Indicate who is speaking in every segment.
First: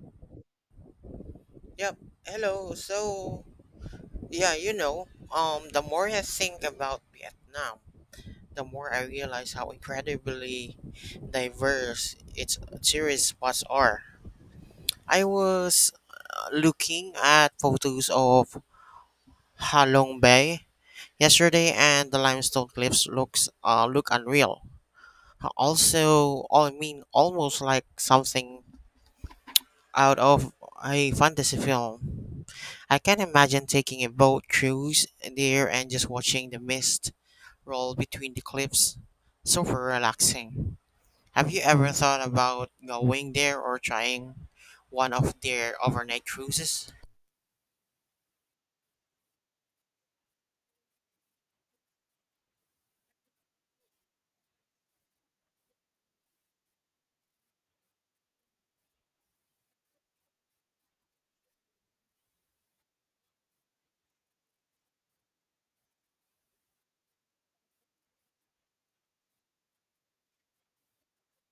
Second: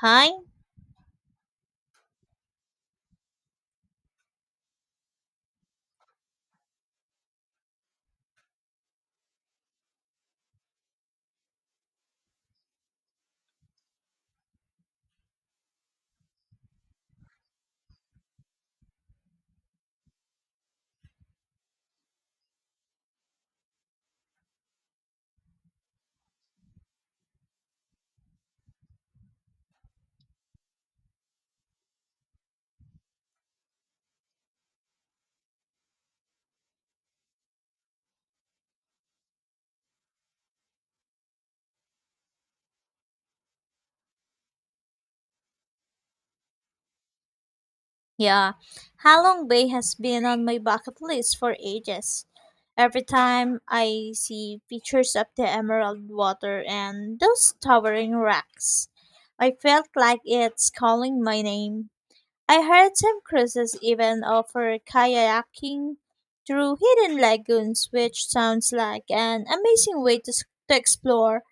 Speaker 1: Hi?
Speaker 2: Yep. Hello. Yeah, you know, the more I think about Vietnam, the more I realize how incredibly diverse its tourist spots are. I was looking at photos of Ha Long Bay yesterday, and the limestone cliffs looks look unreal. Almost like something out of a fantasy film. I can imagine taking a boat cruise there and just watching the mist roll between the cliffs. Super relaxing. Have you ever thought about going there or trying one of their overnight cruises?
Speaker 1: Yeah. Halong Bay has been on my bucket list for ages. Every time I see pictures of the emerald water and those towering rocks, I felt like it's calling my name. I heard some cruises even offer kayaking through hidden lagoons, which sounds like an amazing way to explore.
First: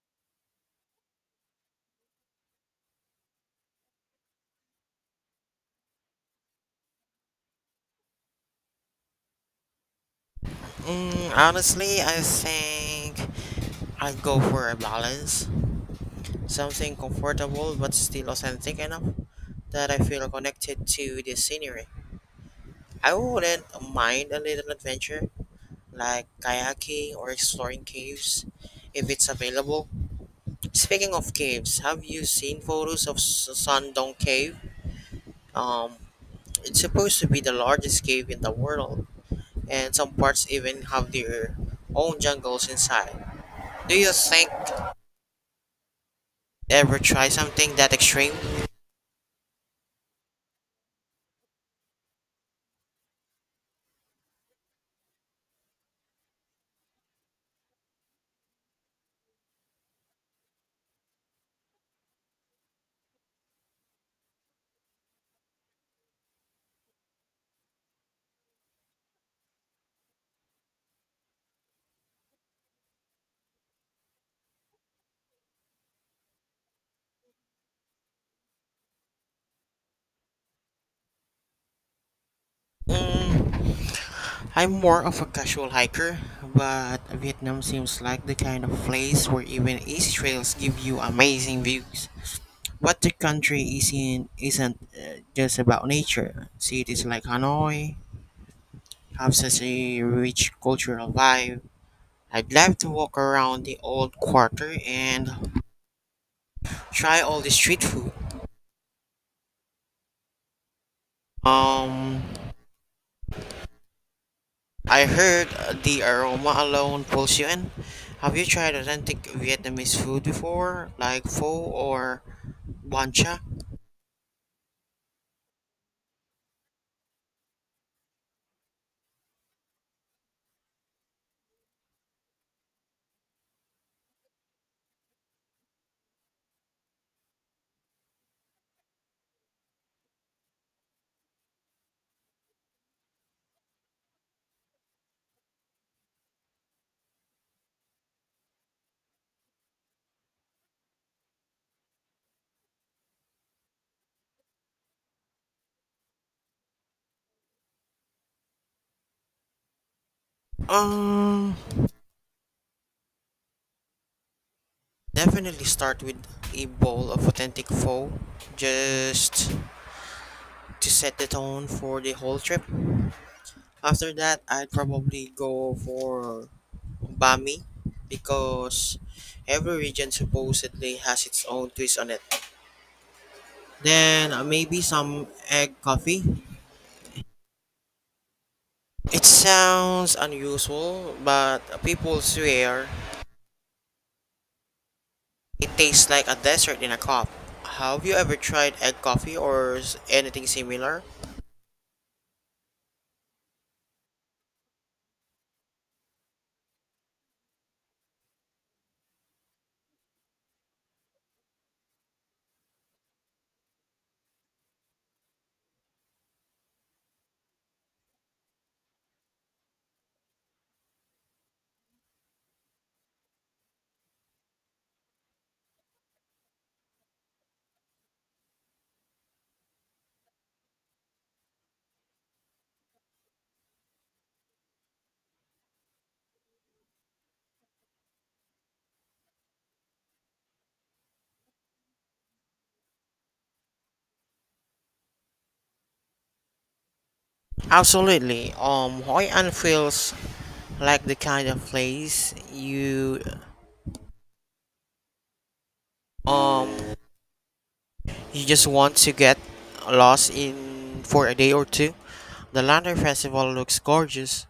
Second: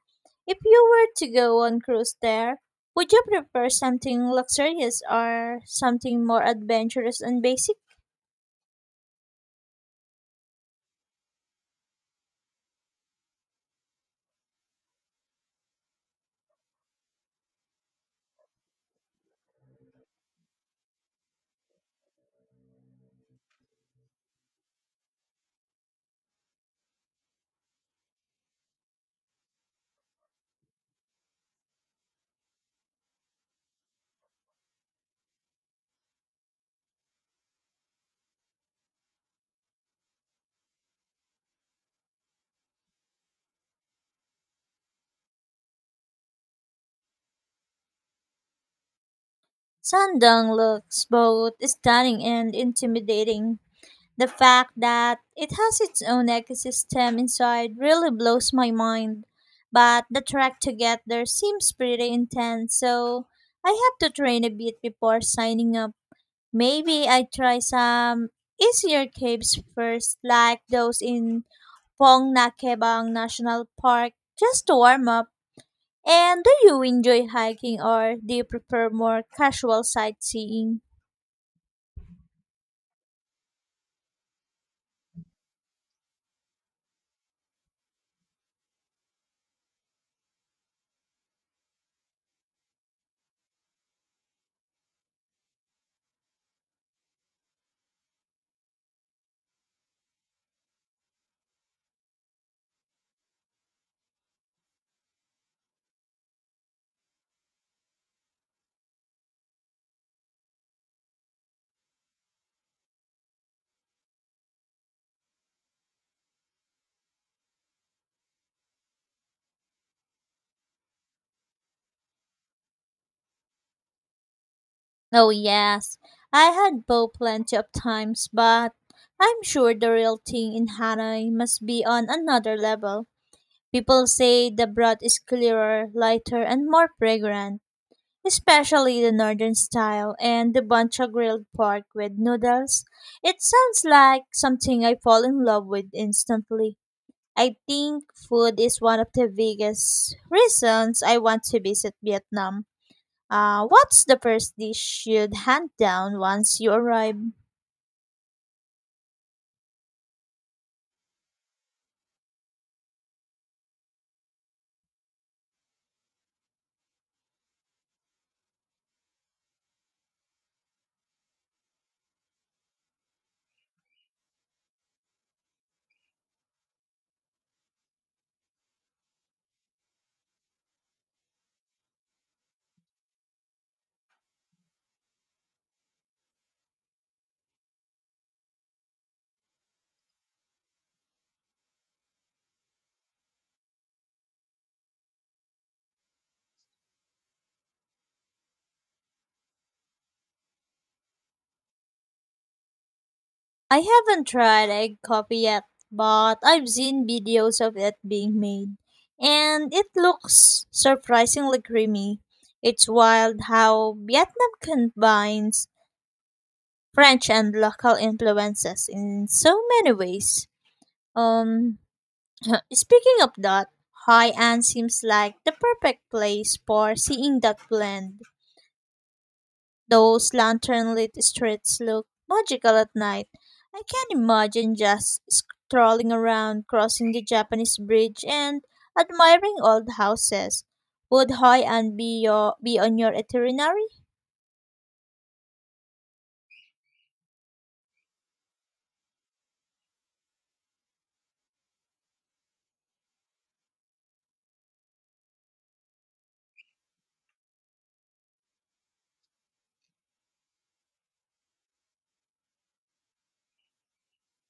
Speaker 1: If you were to go on cruise there, would you prefer something luxurious or something more adventurous and basic?
Speaker 2: Mm, honestly, I think I'd go for a balance. Something comfortable but still authentic enough that I feel connected to the scenery. I wouldn't mind a little adventure, like kayaking or exploring caves if it's available. Speaking of caves, have you seen photos of Sandong Cave? Um, it's supposed to be the largest cave in the world, and some parts even have their own jungles inside. Do you think ever try something that extreme?
Speaker 1: Sandang looks both stunning and intimidating. The fact that it has its own ecosystem inside really blows my mind. But the trek to get there seems pretty intense, so I have to train a bit before signing up. Maybe I try some easier caves first, like those in Pong Nakebang National Park just to warm up. And do you enjoy hiking or do you prefer more casual sightseeing?
Speaker 2: Mm, I'm more of a casual hiker, but Vietnam seems like the kind of place where even easy trails give you amazing views. What the country is in isn't just about nature. Cities like Hanoi have such a rich cultural vibe. I'd love to walk around the old quarter and try all the street food. Um, I heard the aroma alone pulls you in. Have you tried authentic Vietnamese food before, like pho or banh cha?
Speaker 1: Oh, yes, I had both plenty of times, but I'm sure the real thing in Hanoi must be on another level. People say the broth is clearer, lighter, and more fragrant, especially the northern style and the buncha grilled pork with noodles. It sounds like something I fall in love with instantly. I think food is one of the biggest reasons I want to visit Vietnam. What's the first dish you'd hunt down once you arrive?
Speaker 2: Um, Definitely start with a bowl of authentic pho. Just to set the tone for the whole trip. After that, I'd probably go for Bami because every region supposedly has its own twist on it. Then maybe some egg coffee. It sounds unusual, but people swear it tastes like a dessert in a cup. Have you ever tried egg coffee or anything similar?
Speaker 1: I haven't tried egg coffee yet, but I've seen videos of it being made, and it looks surprisingly creamy. It's wild how Vietnam combines French and local influences in so many ways. Um, Speaking of that, High Ann seems like the perfect place for seeing that blend. Those lantern lit streets look magical at night. I can imagine just strolling around, crossing the Japanese bridge, and admiring old houses. Would High An be on your itinerary?
Speaker 2: Absolutely. Hoi An feels like the kind of place um you just want to get lost in for a day or two. The lantern festival looks gorgeous,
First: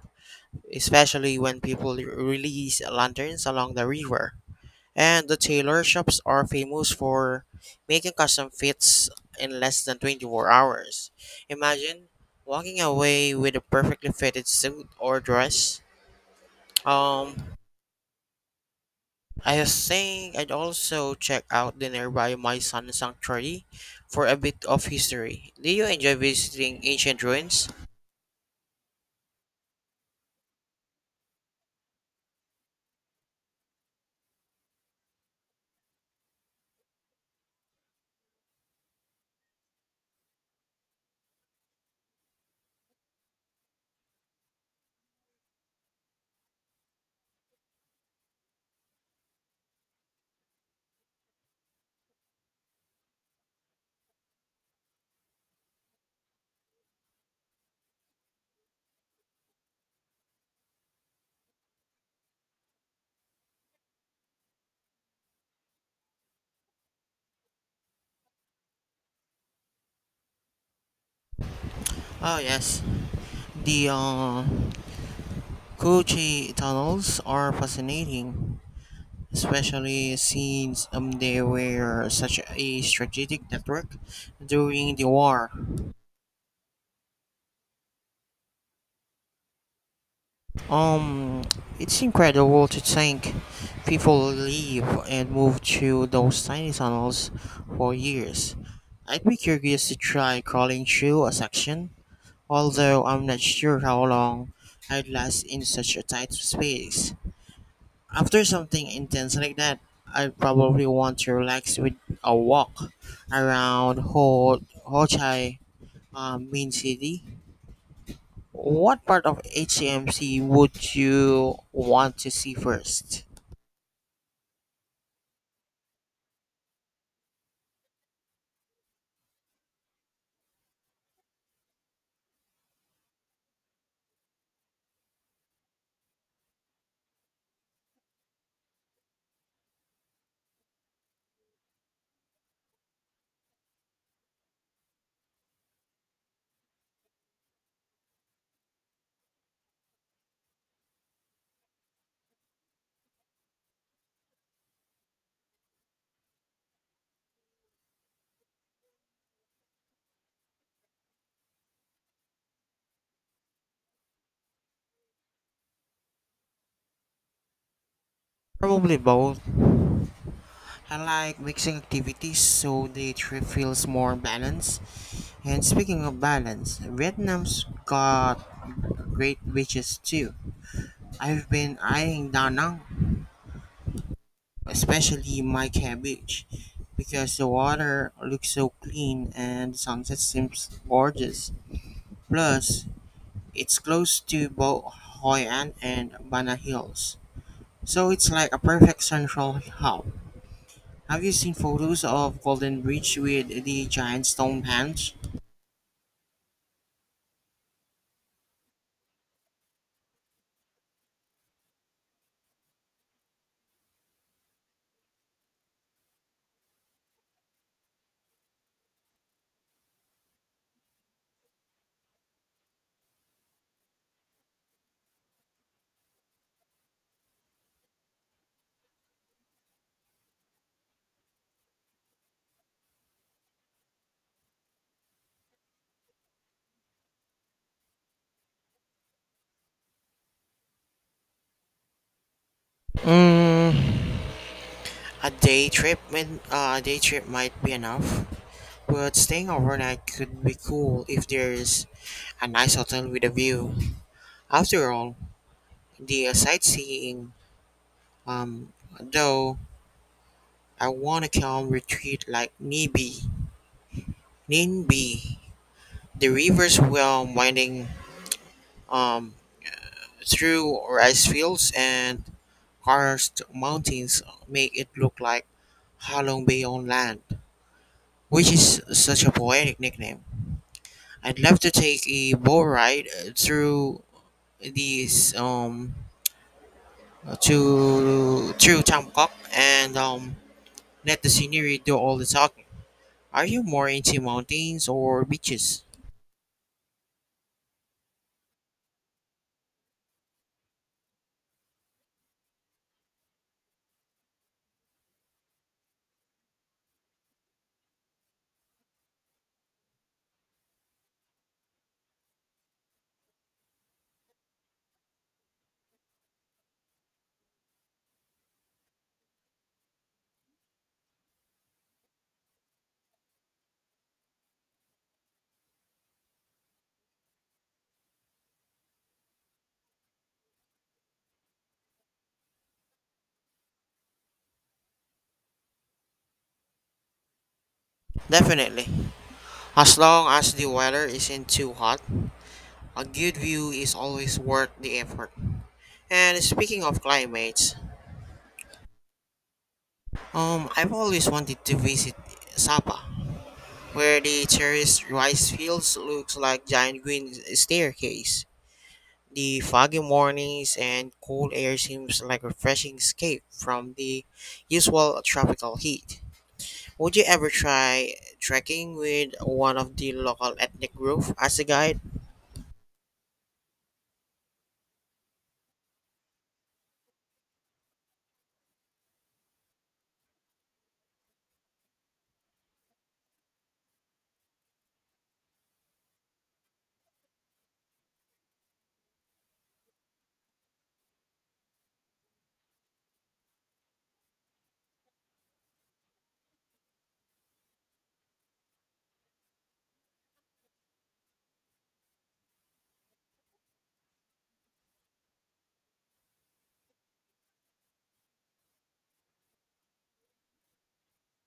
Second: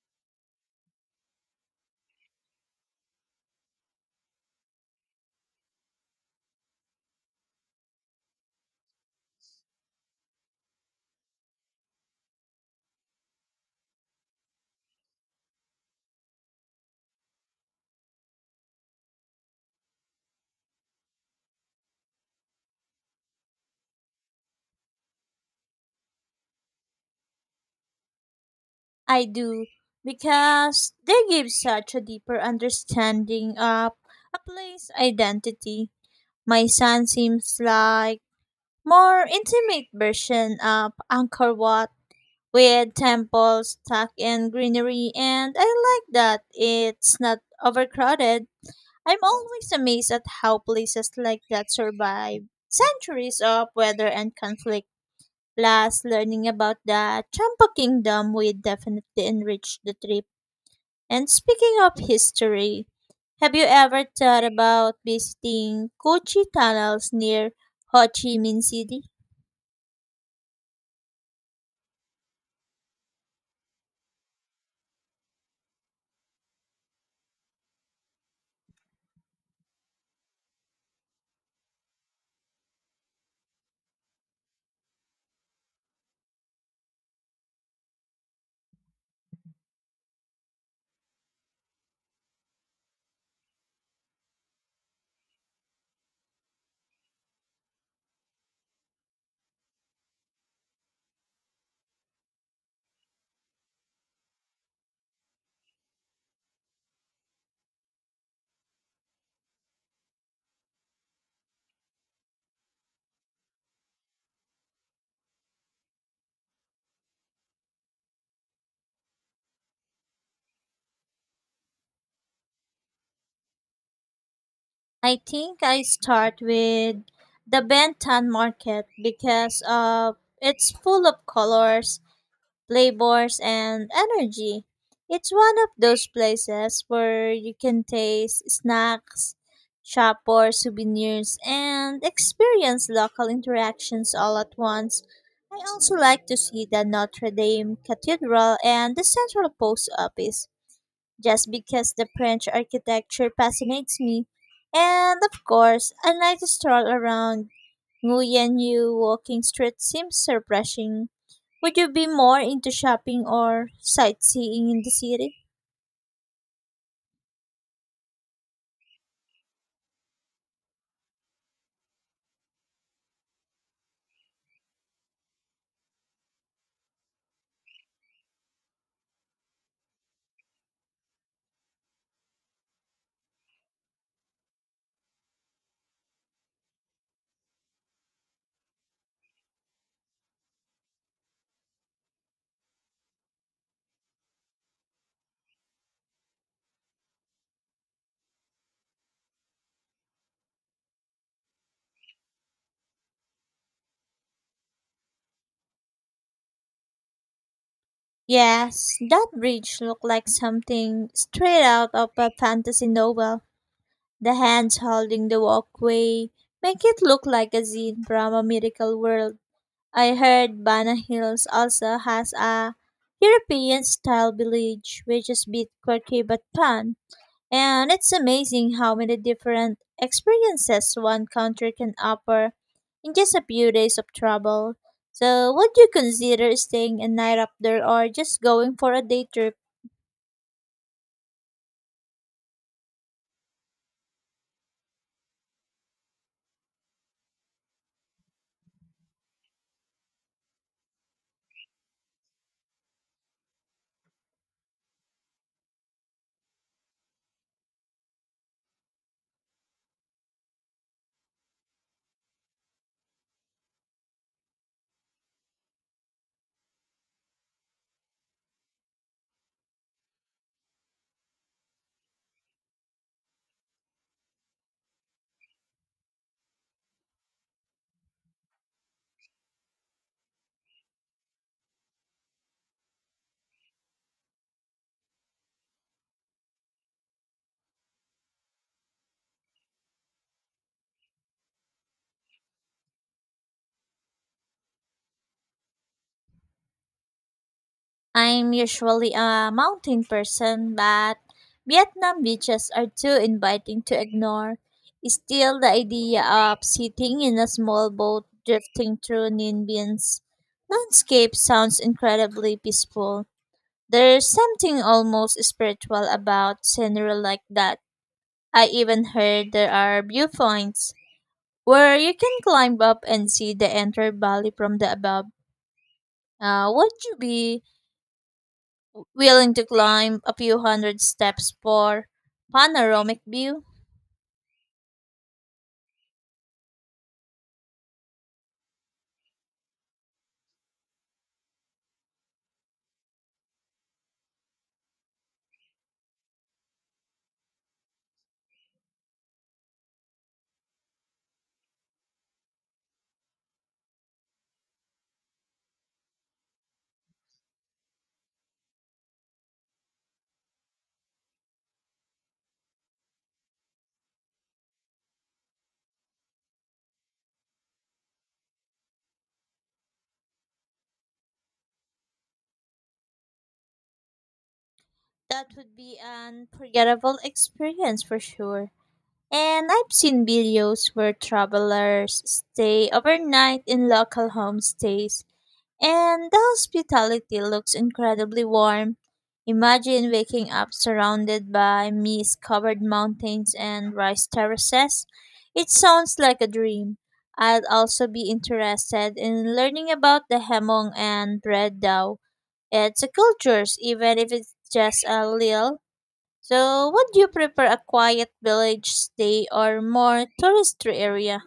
Speaker 2: especially when people release lanterns along the river. And the tailor shops are famous for making custom fits in less than 24 hours. Imagine walking away with a perfectly fitted suit or dress. Um, I think I'd also check out the nearby My Sun Sanctuary for a bit of history. Do you enjoy visiting ancient ruins?
Speaker 1: I do, because they give such a deeper understanding of a place identity. My son seems like more intimate version of Angkor Wat with temples tucked in greenery, and I like that it's not overcrowded. I'm always amazed at how places like that survive centuries of weather and conflict. Last learning about the Champa Kingdom will definitely enrich the trip. And speaking of history, have you ever thought about visiting Kochi tunnels near Ho Chi Minh City?
Speaker 2: Oh yes, the Kuchi tunnels are fascinating, especially since they were such a strategic network during the war. Um, it's incredible to think people live and move through those tiny tunnels for years. I'd be curious to try crawling through a section, although I'm not sure how long I'd last in such a tight space. After something intense like that, I'd probably want to relax with a walk around Ho Chi Minh City. What part of HCMC would you want to see first?
Speaker 1: I think I start with the Benton market because it's full of colors, flavors, and energy. It's one of those places where you can taste snacks, shop for souvenirs, and experience local interactions all at once. I also like to see the Notre Dame Cathedral and the Central Post Office just because the French architecture fascinates me. And of course, a night stroll around Nguyen Yu walking street seems refreshing. Would you be more into shopping or sightseeing in the city?
Speaker 2: Probably both. I like mixing activities so the trip feels more balanced. And speaking of balance, Vietnam's got great beaches too. I've been eyeing Da Nang, especially Mai Khe Beach, because the water looks so clean and the sunset seems gorgeous. Plus, it's close to both Hoi An and Bana Hills. So it's like a perfect central hub. Have you seen photos of Golden Bridge with the giant stone bench?
Speaker 1: Yes, that bridge looked like something straight out of a fantasy novel. The hands holding the walkway make it look like a scene from a miracle world. I heard Bana Hills also has a European style village, which is bit quirky but fun. And it's amazing how many different experiences one country can offer in just a few days of travel. So, would you consider staying a night up there or just going for a day trip?
Speaker 2: Mm, a day trip might be enough, but staying overnight could be cool if there's a nice hotel with a view. After all, the sightseeing, um, though I want a calm retreat like Ninbi. The river's well winding um, through rice fields and Karst Mountains make it look like Halong Bay on land, which is such a poetic nickname. I'd love to take a boat ride through these to through Tamkok and let the scenery do all the talking. Are you more into mountains or beaches?
Speaker 1: I'm usually a mountain person, but Vietnam beaches are too inviting to ignore. Still, the idea of sitting in a small boat drifting through Ninh Bien's landscape sounds incredibly peaceful. There's something almost spiritual about scenery like that. I even heard there are viewpoints where you can climb up and see the entire valley from the above. Would you be willing to climb a few hundred steps for panoramic view?
Speaker 2: Definitely. As long as the weather isn't too hot, a good view is always worth the effort. And speaking of climates, I've always wanted to visit Sapa, where the terraced rice fields looks like giant green staircase. The foggy mornings and cool air seems like a refreshing escape from the usual tropical heat. Would you ever try trekking with one of the local ethnic group as a guide?
Speaker 1: That would be an unforgettable experience for sure. And I've seen videos where travelers stay overnight in local homestays, and the hospitality looks incredibly warm. Imagine waking up surrounded by mist covered mountains and rice terraces. It sounds like a dream. I'd also be interested in learning about the Hemong and Red Dao. It's a culture, even if it's just a little. So, would you prefer a quiet village stay or more touristy area?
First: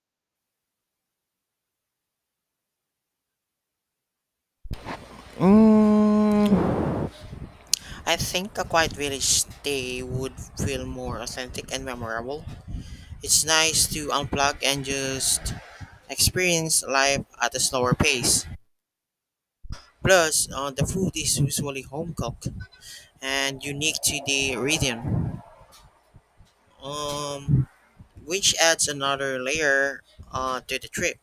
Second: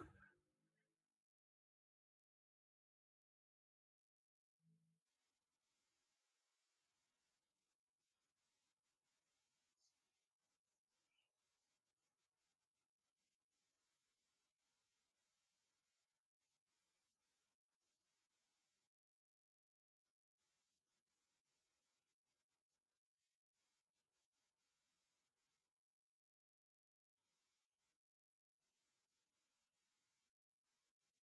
Speaker 2: Mm, I think a quiet village stay would feel more authentic and memorable. It's nice to unplug and just experience life at a slower pace. Plus, the food is usually home cooked and unique to the region, um, which adds another layer to the trip.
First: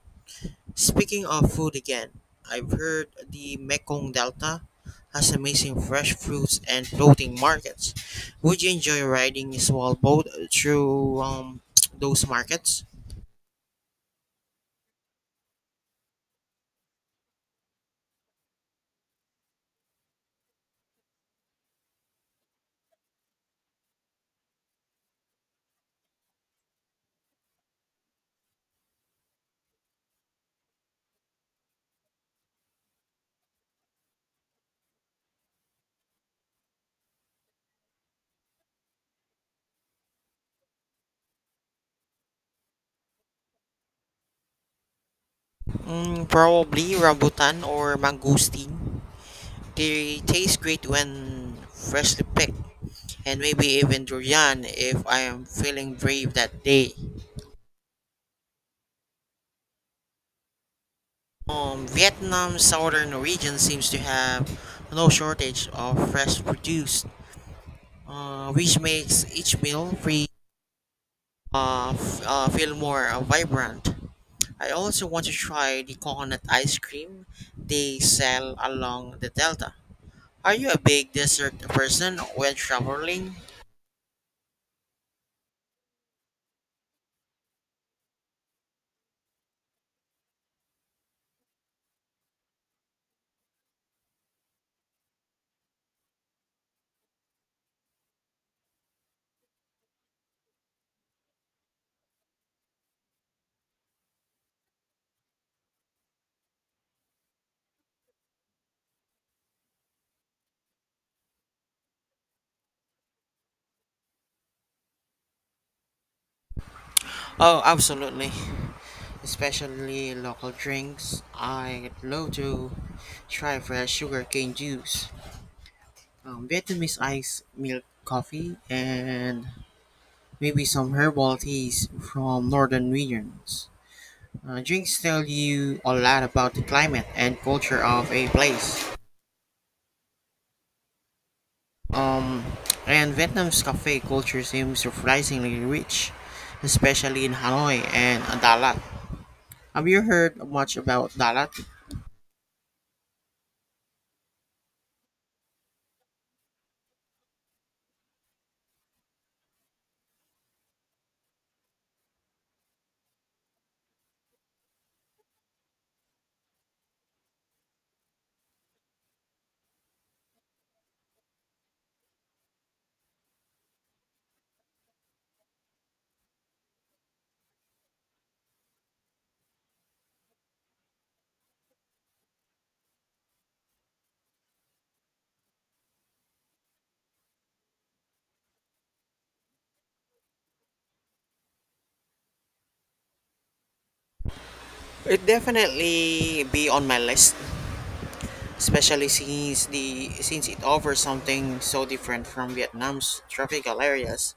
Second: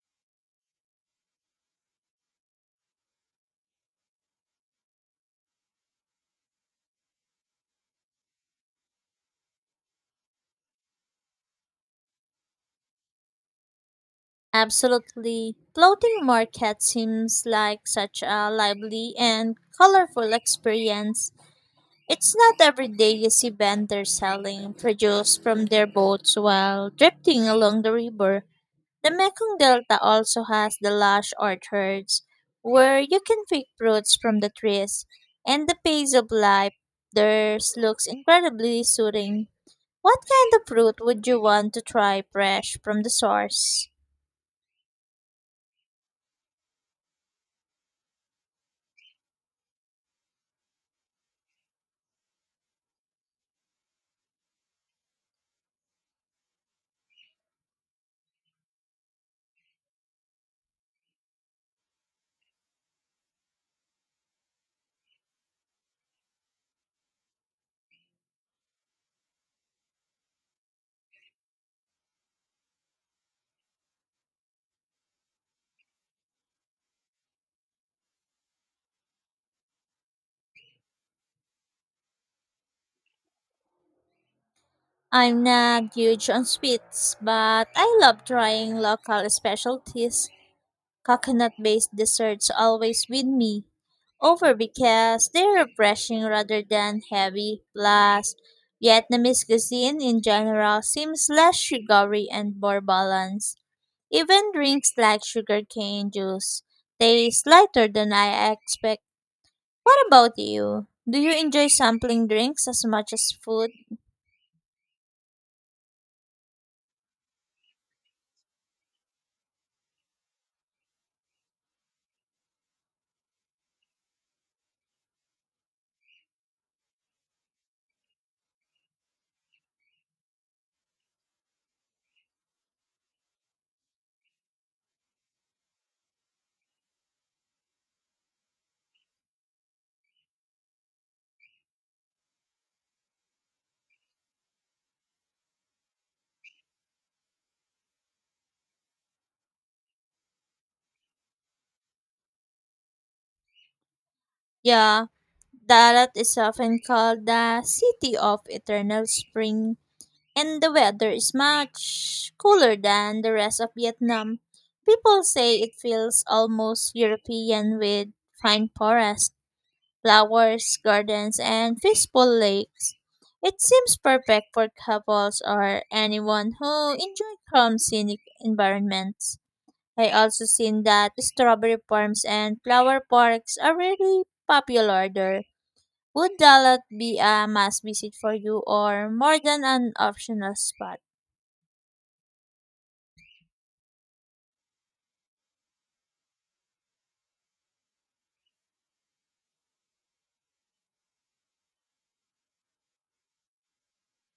Speaker 2: Speaking of food again, I've heard the Mekong Delta has amazing fresh fruits and floating markets. Would you enjoy riding a small boat through those markets?
Speaker 1: Absolutely. Floating market seems like such a lively and colorful experience. It's not every day you see vendors selling produce from their boats while drifting along the river. The Mekong Delta also has the lush orchards where you can pick fruits from the trees, and the pace of life there looks incredibly soothing. What kind of fruit would you want to try fresh from the source?
Speaker 2: Mm, probably rambutan or mangosteen. They taste great when freshly picked, and maybe even durian if I am feeling brave that day. Vietnam's southern region seems to have no shortage of fresh produce, which makes each meal feel more vibrant. I also want to try the coconut ice cream they sell along the delta. Are you a big dessert person when traveling?
Speaker 1: I'm not huge on sweets, but I love trying local specialties. Coconut based desserts always win me over because they're refreshing rather than heavy. Plus, Vietnamese cuisine in general seems less sugary and more balanced. Even drinks like sugarcane juice taste lighter than I expect. What about you? Do you enjoy sampling drinks as much as food?
Speaker 2: Oh, absolutely. Especially local drinks. I'd love to try fresh sugarcane juice, Vietnamese iced milk coffee, and maybe some herbal teas from northern regions. Drinks tell you a lot about the climate and culture of a place. Um, and Vietnam's cafe culture seems surprisingly rich, especially in Hanoi and Dalat. Have you heard much about Dalat?
Speaker 1: Yeah, Dalat is often called the city of eternal spring, and the weather is much cooler than the rest of Vietnam. People say it feels almost European with fine forests, flowers, gardens, and peaceful lakes. It seems perfect for couples or anyone who enjoy calm scenic environments. I also seen that strawberry farms and flower parks are really popular there. Would Dalat be a must visit for you or more than an optional spot?
Speaker 2: It definitely be on my list, especially since the since it offers something so different from Vietnam's tropical areas.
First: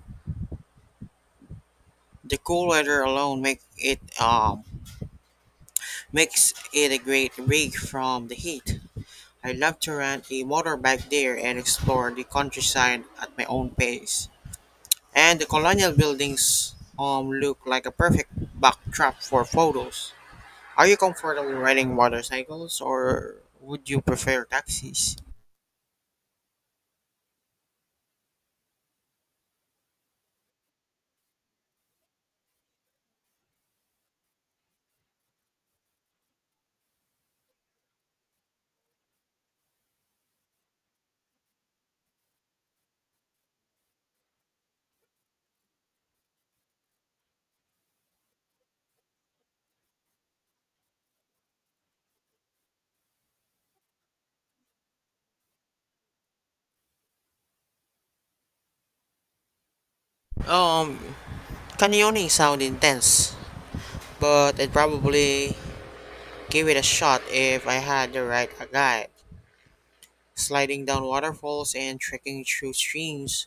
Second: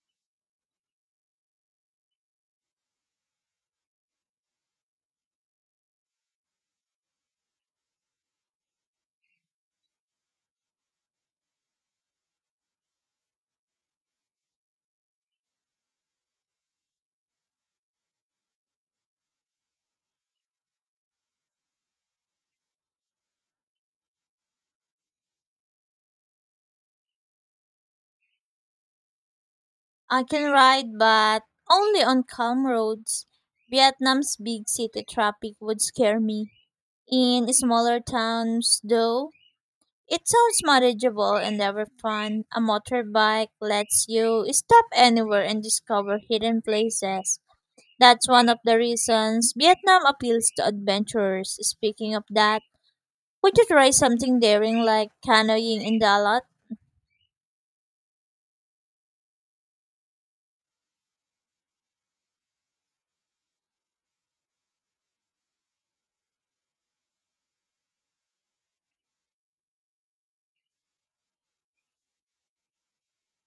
Speaker 2: The cool weather alone makes it a great break from the heat. I love to rent a motorbike there and explore the countryside at my own pace. And the colonial buildings look like a perfect backdrop for photos. Are you comfortable riding motorcycles or would you prefer taxis?
Speaker 1: I can ride, but only on calm roads. Vietnam's big city traffic would scare me. In smaller towns, though, it sounds manageable and ever fun. A motorbike lets you stop anywhere and discover hidden places. That's one of the reasons Vietnam appeals to adventurers. Speaking of that, would you try something daring like canoeing in Dalat?
Speaker 2: Um, Canyoning sound intense, but I'd probably give it a shot if I had the right guide. Sliding down waterfalls and trekking through streams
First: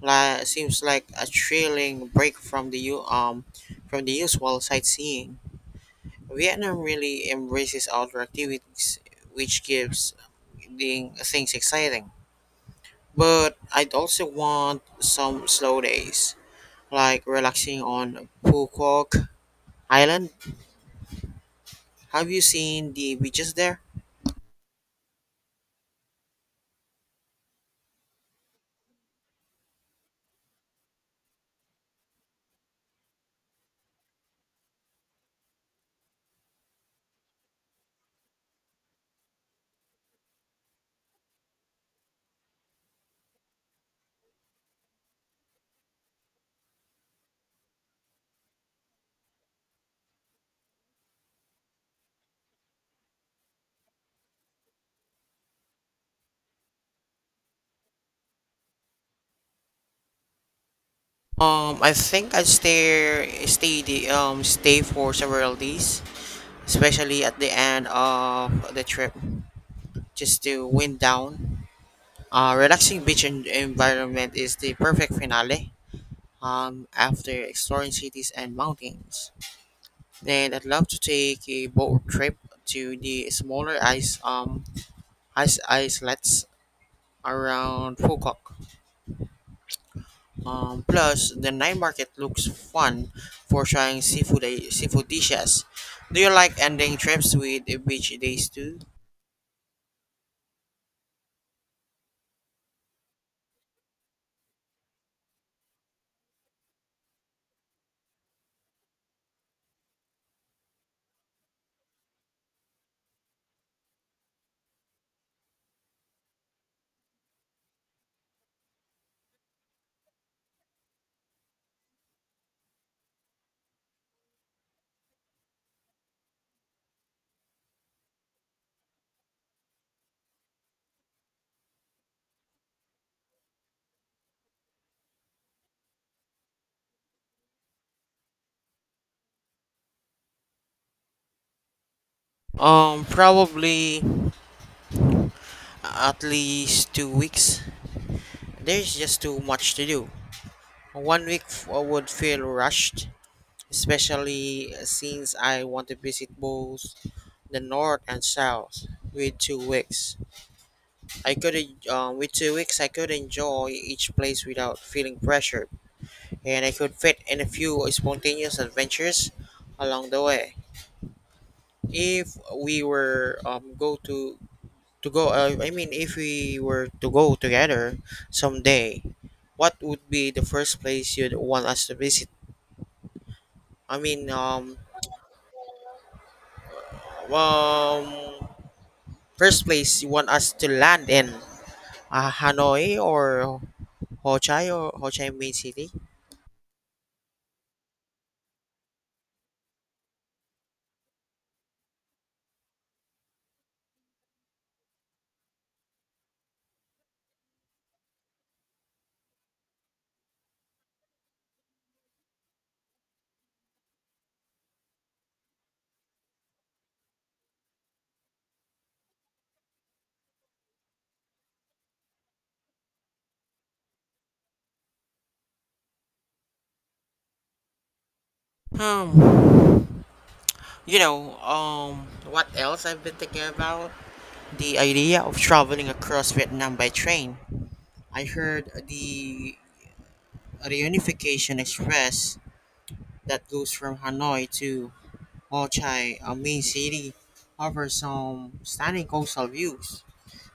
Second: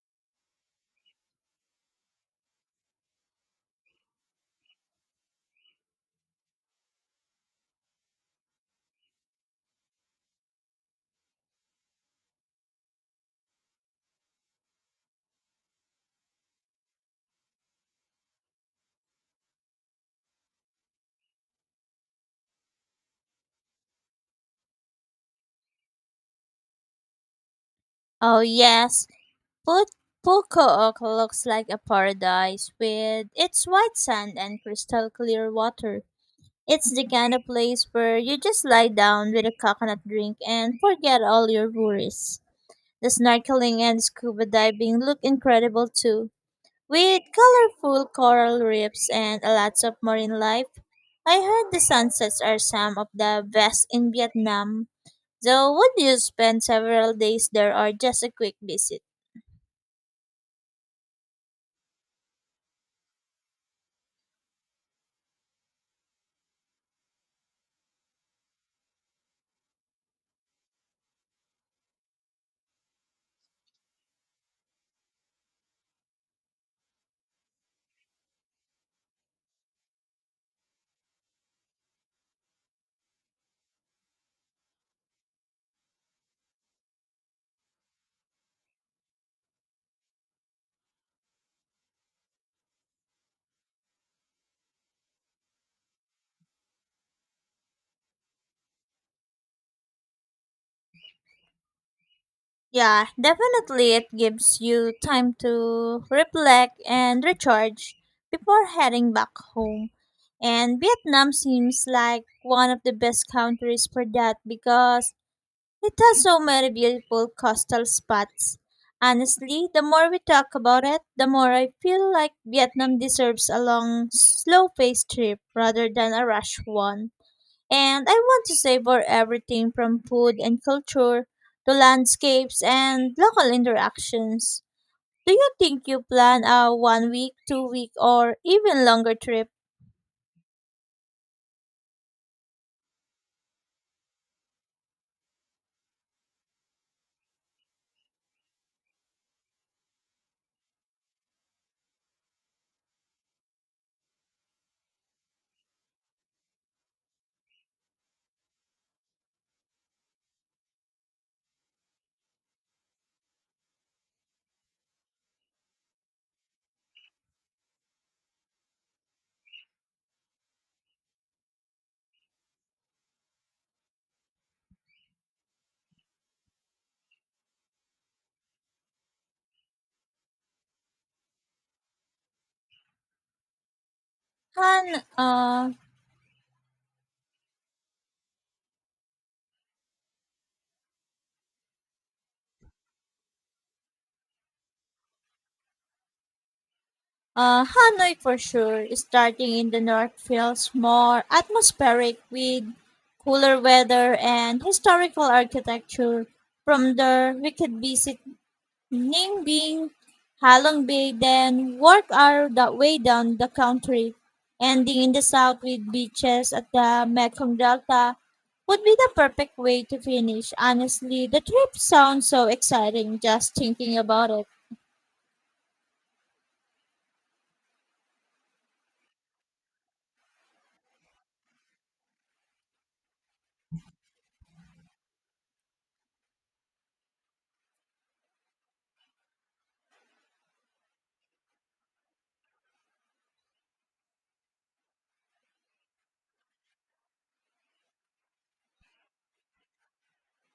Speaker 2: seems like a thrilling break from the usual sightseeing. Vietnam really embraces outdoor activities, which gives the things exciting. But I'd also want some slow days, like relaxing on Phu Quoc Island. Have you seen the beaches there?
Speaker 1: Oh yes, Put- Pukook looks like a paradise with its white sand and crystal clear water. It's the kind of place where you just lie down with a coconut drink and forget all your worries. The snorkeling and scuba diving look incredible too, with colorful coral reefs and lots of marine life. I heard the sunsets are some of the best in Vietnam. So, would you spend several days there or just a quick visit?
Speaker 2: I think I'd stay for several days, especially at the end of the trip, just to wind down. Relaxing beach environment is the perfect finale. After exploring cities and mountains, then I'd love to take a boat trip to the smaller ice islets around Fukok. Plus, the night market looks fun for trying seafood dishes. Do you like ending trips with beach days too?
Speaker 1: Yeah, definitely it gives you time to reflect and recharge before heading back home. And Vietnam seems like one of the best countries for that because it has so many beautiful coastal spots. Honestly, the more we talk about it, the more I feel like Vietnam deserves a long, slow paced trip rather than a rush one. And I want to savor everything from food and culture to landscapes and local interactions. Do you think you plan a one week, 2 week, or even longer trip?
Speaker 2: Probably at least 2 weeks. There's just too much to do. I would feel rushed, especially since I want to visit both the north and south. With two weeks, with 2 weeks I could enjoy each place without feeling pressured, and I could fit in a few spontaneous adventures along the way. If we were go to go, I mean, if we were to go together someday, what would be the first place you'd want us to visit? I mean, um,
Speaker 1: Han, uh,
Speaker 2: um, First place you want us to land in, Hanoi or Ho Chi Minh City?
Speaker 1: Hanoi for sure, starting in the north feels more atmospheric with cooler weather and historical architecture. From there, we could visit Ningbing, Halong Bay, then work our the way down the country, ending in the south with beaches at the Mekong Delta would be the perfect way to finish. Honestly, the trip sounds so exciting just thinking about it.
Speaker 2: Um, you know, um, what else I've been thinking about? The idea of traveling across Vietnam by train. I heard the reunification express that goes from Hanoi to Ho Chi, a main city, offers some stunning coastal views,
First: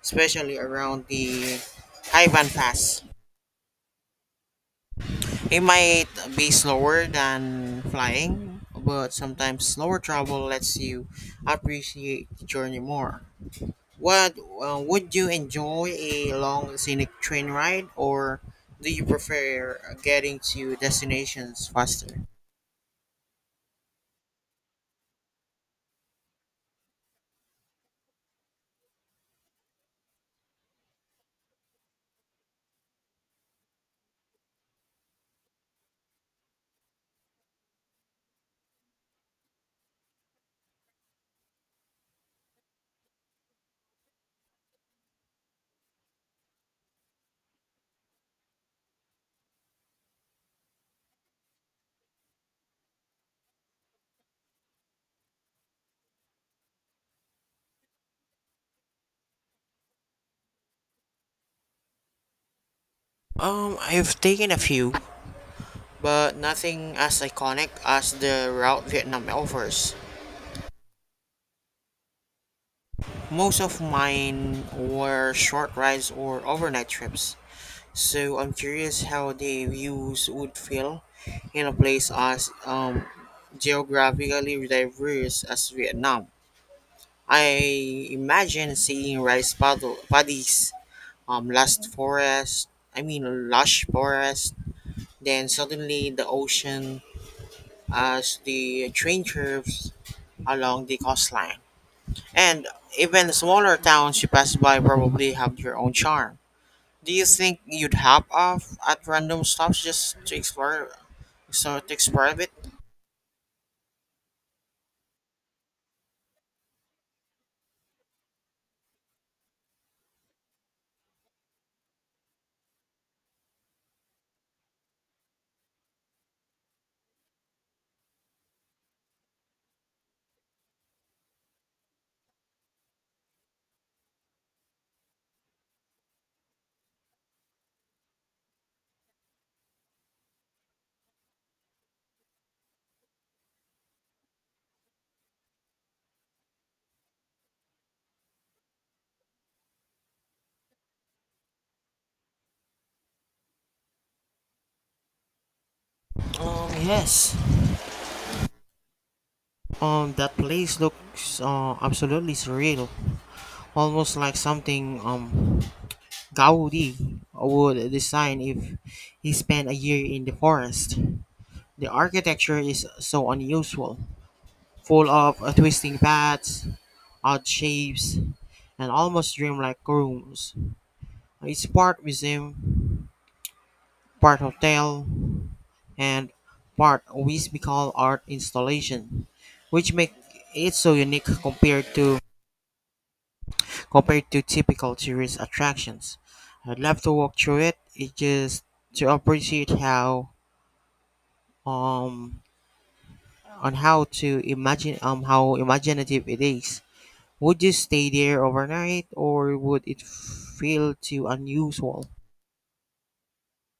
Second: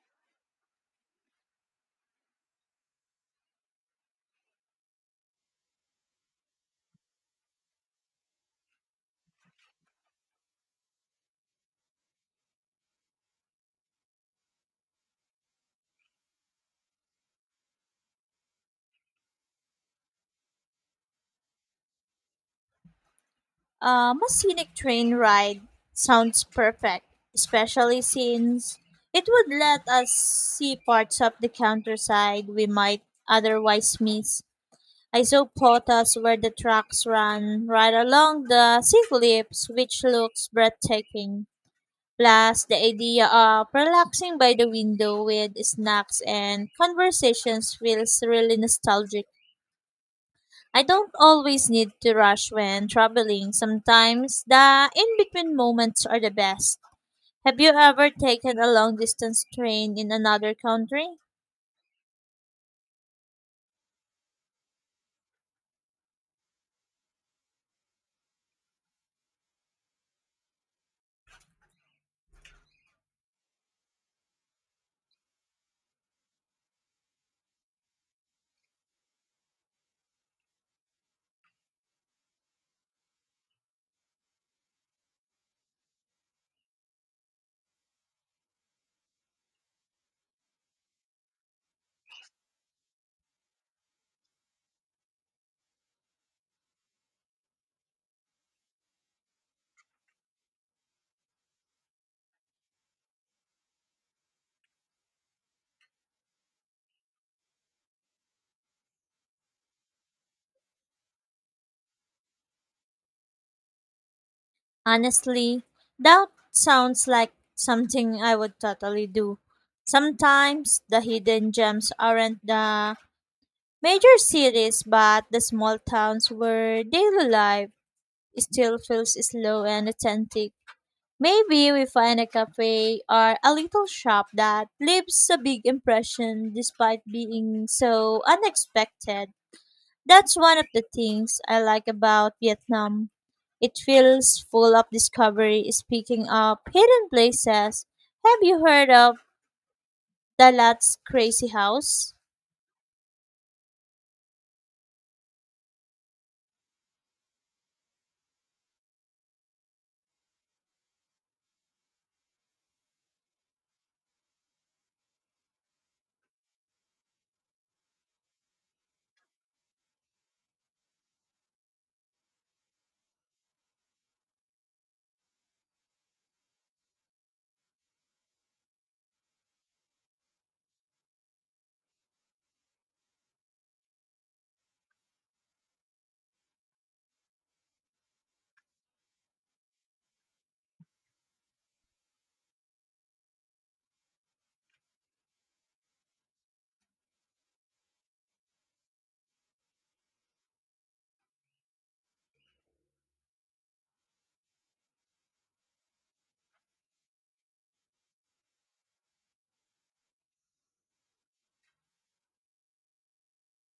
Speaker 2: especially around the Hai Van Pass. It might be slower than flying, but sometimes slower travel lets you appreciate the journey more. What Would you enjoy a long scenic train ride, or do you prefer getting to destinations faster?
Speaker 1: A scenic train ride sounds perfect, especially since it would let us see parts of the countryside we might otherwise miss. I saw photos where the tracks run right along the sea cliffs, which looks breathtaking. Plus, the idea of relaxing by the window with snacks and conversations feels really nostalgic. I don't always need to rush when traveling. Sometimes the in between moments are the best. Have you ever taken a long distance train in another country?
Speaker 2: I've taken a few, but nothing as iconic as the route Vietnam offers. Most of mine were short rides or overnight trips, so I'm curious how the views would feel in a place as geographically diverse as Vietnam. I imagine seeing paddies, last forest, I mean lush forest, then suddenly the ocean as the train curves along the coastline. And even smaller towns you pass by probably have their own charm. Do you think you'd hop off at random stops just to explore a bit?
Speaker 1: Honestly, that sounds like something I would totally do. Sometimes the hidden gems aren't the major cities, but the small towns where daily life still feels slow and authentic. Maybe we find a cafe or a little shop that leaves a big impression despite being so unexpected. That's one of the things I like about Vietnam. It feels full of discovery. Speaking of hidden places, have you heard of Dalat's Crazy House?
Speaker 2: Yes. That place looks absolutely surreal, almost like something Gaudi would design if he spent a year in the forest. The architecture is so unusual, full of twisting paths, odd shapes, and almost dreamlike rooms. It's part museum, part hotel, and part whimsical art installation, which make it so unique compared to typical tourist attractions. I'd love to walk through it. It, just to appreciate how um on how to imagine how imaginative it is. Would you stay there overnight or would it feel too unusual?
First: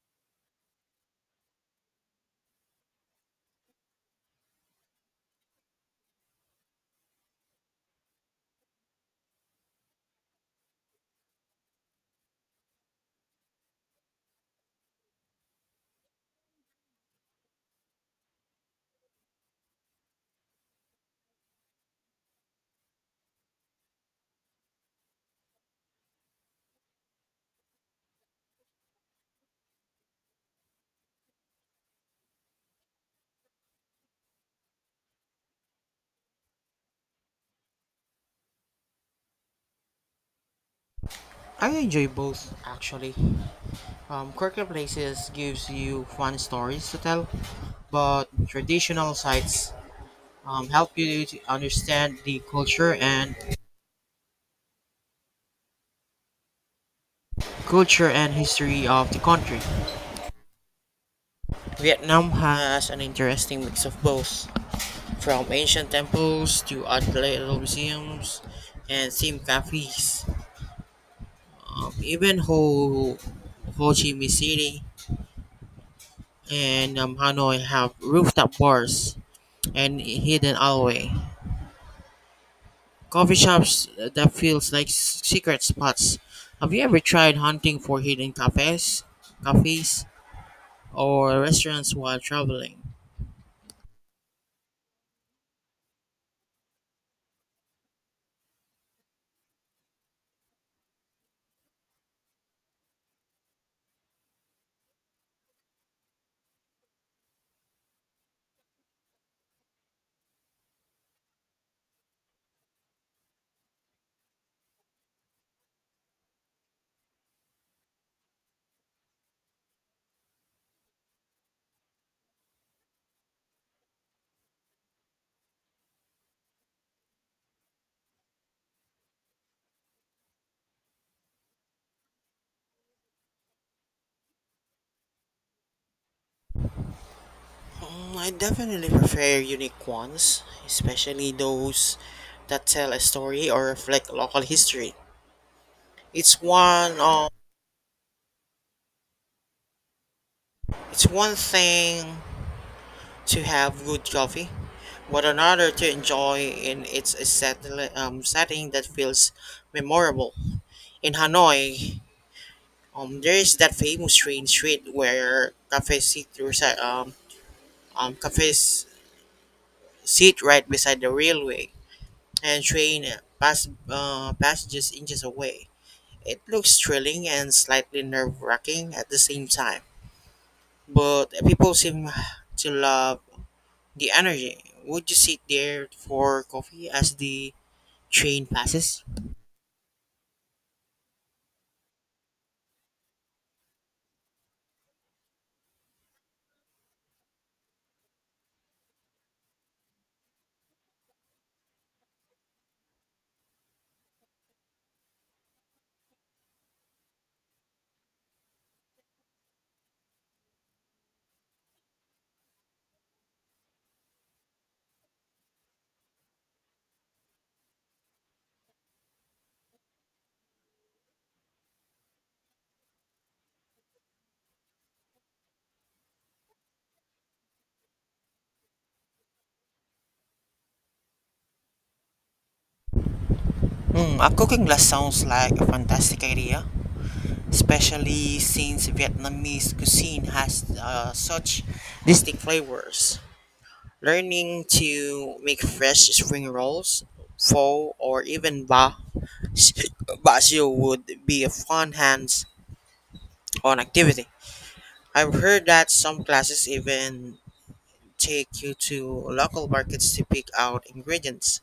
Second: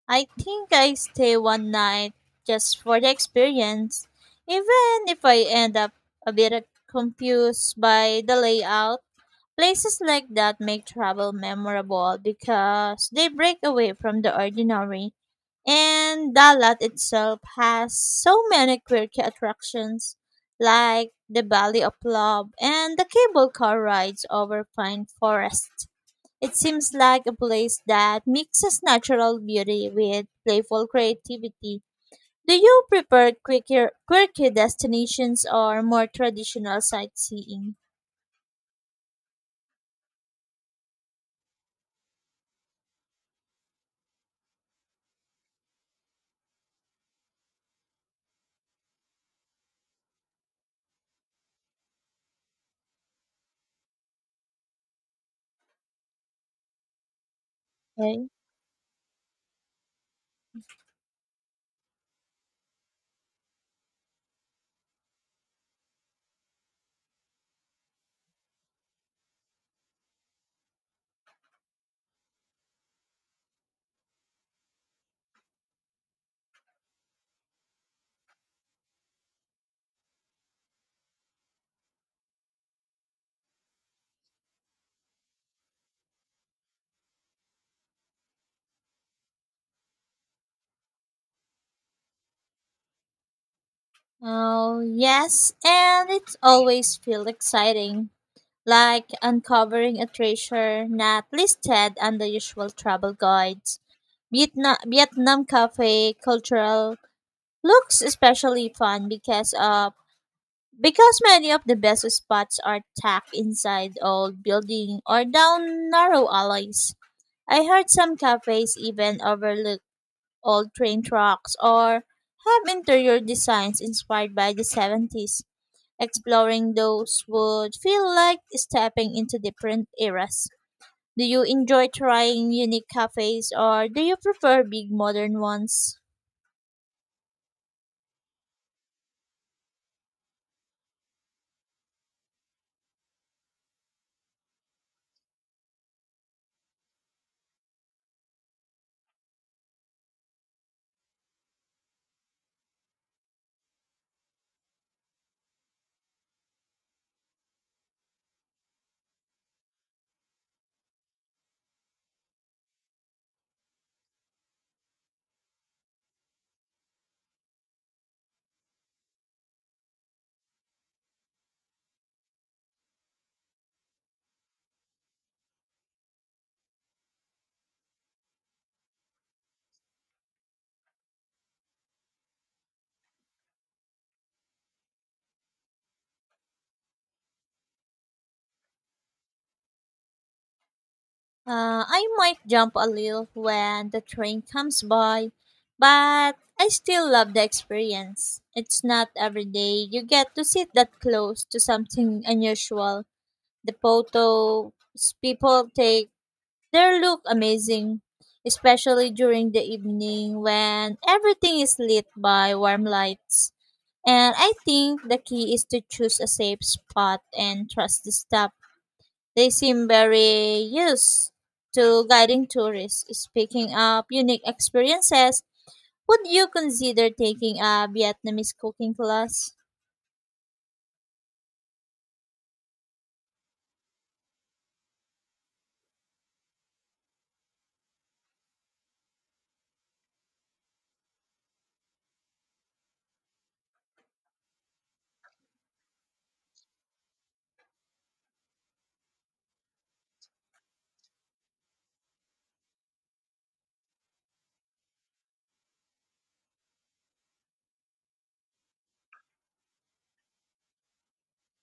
Speaker 1: I think I stay one night just for the experience, even if I end up a bit confused by the layout. Places like that make travel memorable because they break away from the ordinary. And Dalat itself has so many quirky attractions like the Valley of Love and the cable car rides over pine forests. It seems like a place that mixes natural beauty with playful creativity. Do you prefer quirky destinations or more traditional sightseeing?
Speaker 2: I enjoy both actually. Quirky places gives you fun stories to tell, but traditional sites help you to understand the culture
Speaker 1: Okay.
Speaker 2: and history of the country. Vietnam has an interesting mix of both, from ancient temples to art gallery museums and theme cafes. Even Ho Chi Minh City and Hanoi have rooftop bars and hidden alleyway. Coffee shops that feels like secret spots. Have you ever tried hunting for hidden cafes or restaurants while traveling?
Speaker 1: Oh, yes, and it always feels exciting, like uncovering a treasure not listed on the usual travel guides. Vietnam cafe cultural looks especially fun because many of the best spots are tucked inside old building or down narrow alleys. I heard some cafes even overlook old train tracks or have interior designs inspired by the 70s. Exploring those would feel like stepping into different eras. Do you enjoy trying unique cafes or do you prefer big modern ones?
Speaker 2: Mm, I definitely prefer unique ones, especially those that tell a story or reflect local history. It's one um, it's one thing to have good coffee, but another to enjoy in setting that feels memorable. In Hanoi, there is that famous train street where cafes sit right beside the railway, and passages inches away. It looks thrilling and slightly nerve wracking at the same time, but people seem to love the energy. Would you sit there for coffee as the train passes?
Speaker 1: I might jump a little when the train comes by, but I still love the experience. It's not every day you get to sit that close to something unusual. The photos people take, they look amazing, especially during the evening when everything is lit by warm lights. And I think the key is to choose a safe spot and trust the staff. They seem very used to guiding tourists. Speaking of unique experiences, would you consider taking a Vietnamese cooking class?
Speaker 2: Hmm, a cooking class sounds like a fantastic idea, especially since Vietnamese cuisine has such distinct flavors. Learning to make fresh spring rolls, pho, or even ba Basio would be a fun hands-on activity. I've heard that some classes even take you to local markets to pick out ingredients,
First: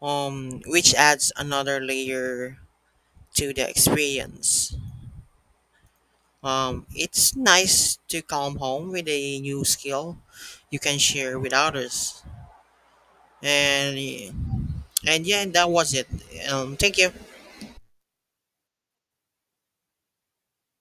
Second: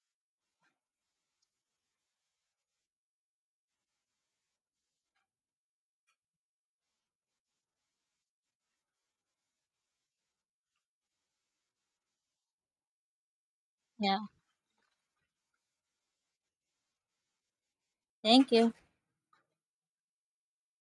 Speaker 2: which adds another layer to the experience. It's nice to come home with a new skill you can share with others.
Speaker 1: Yeah,
Speaker 2: And and yeah, that was it. Thank you.
Speaker 1: thank you.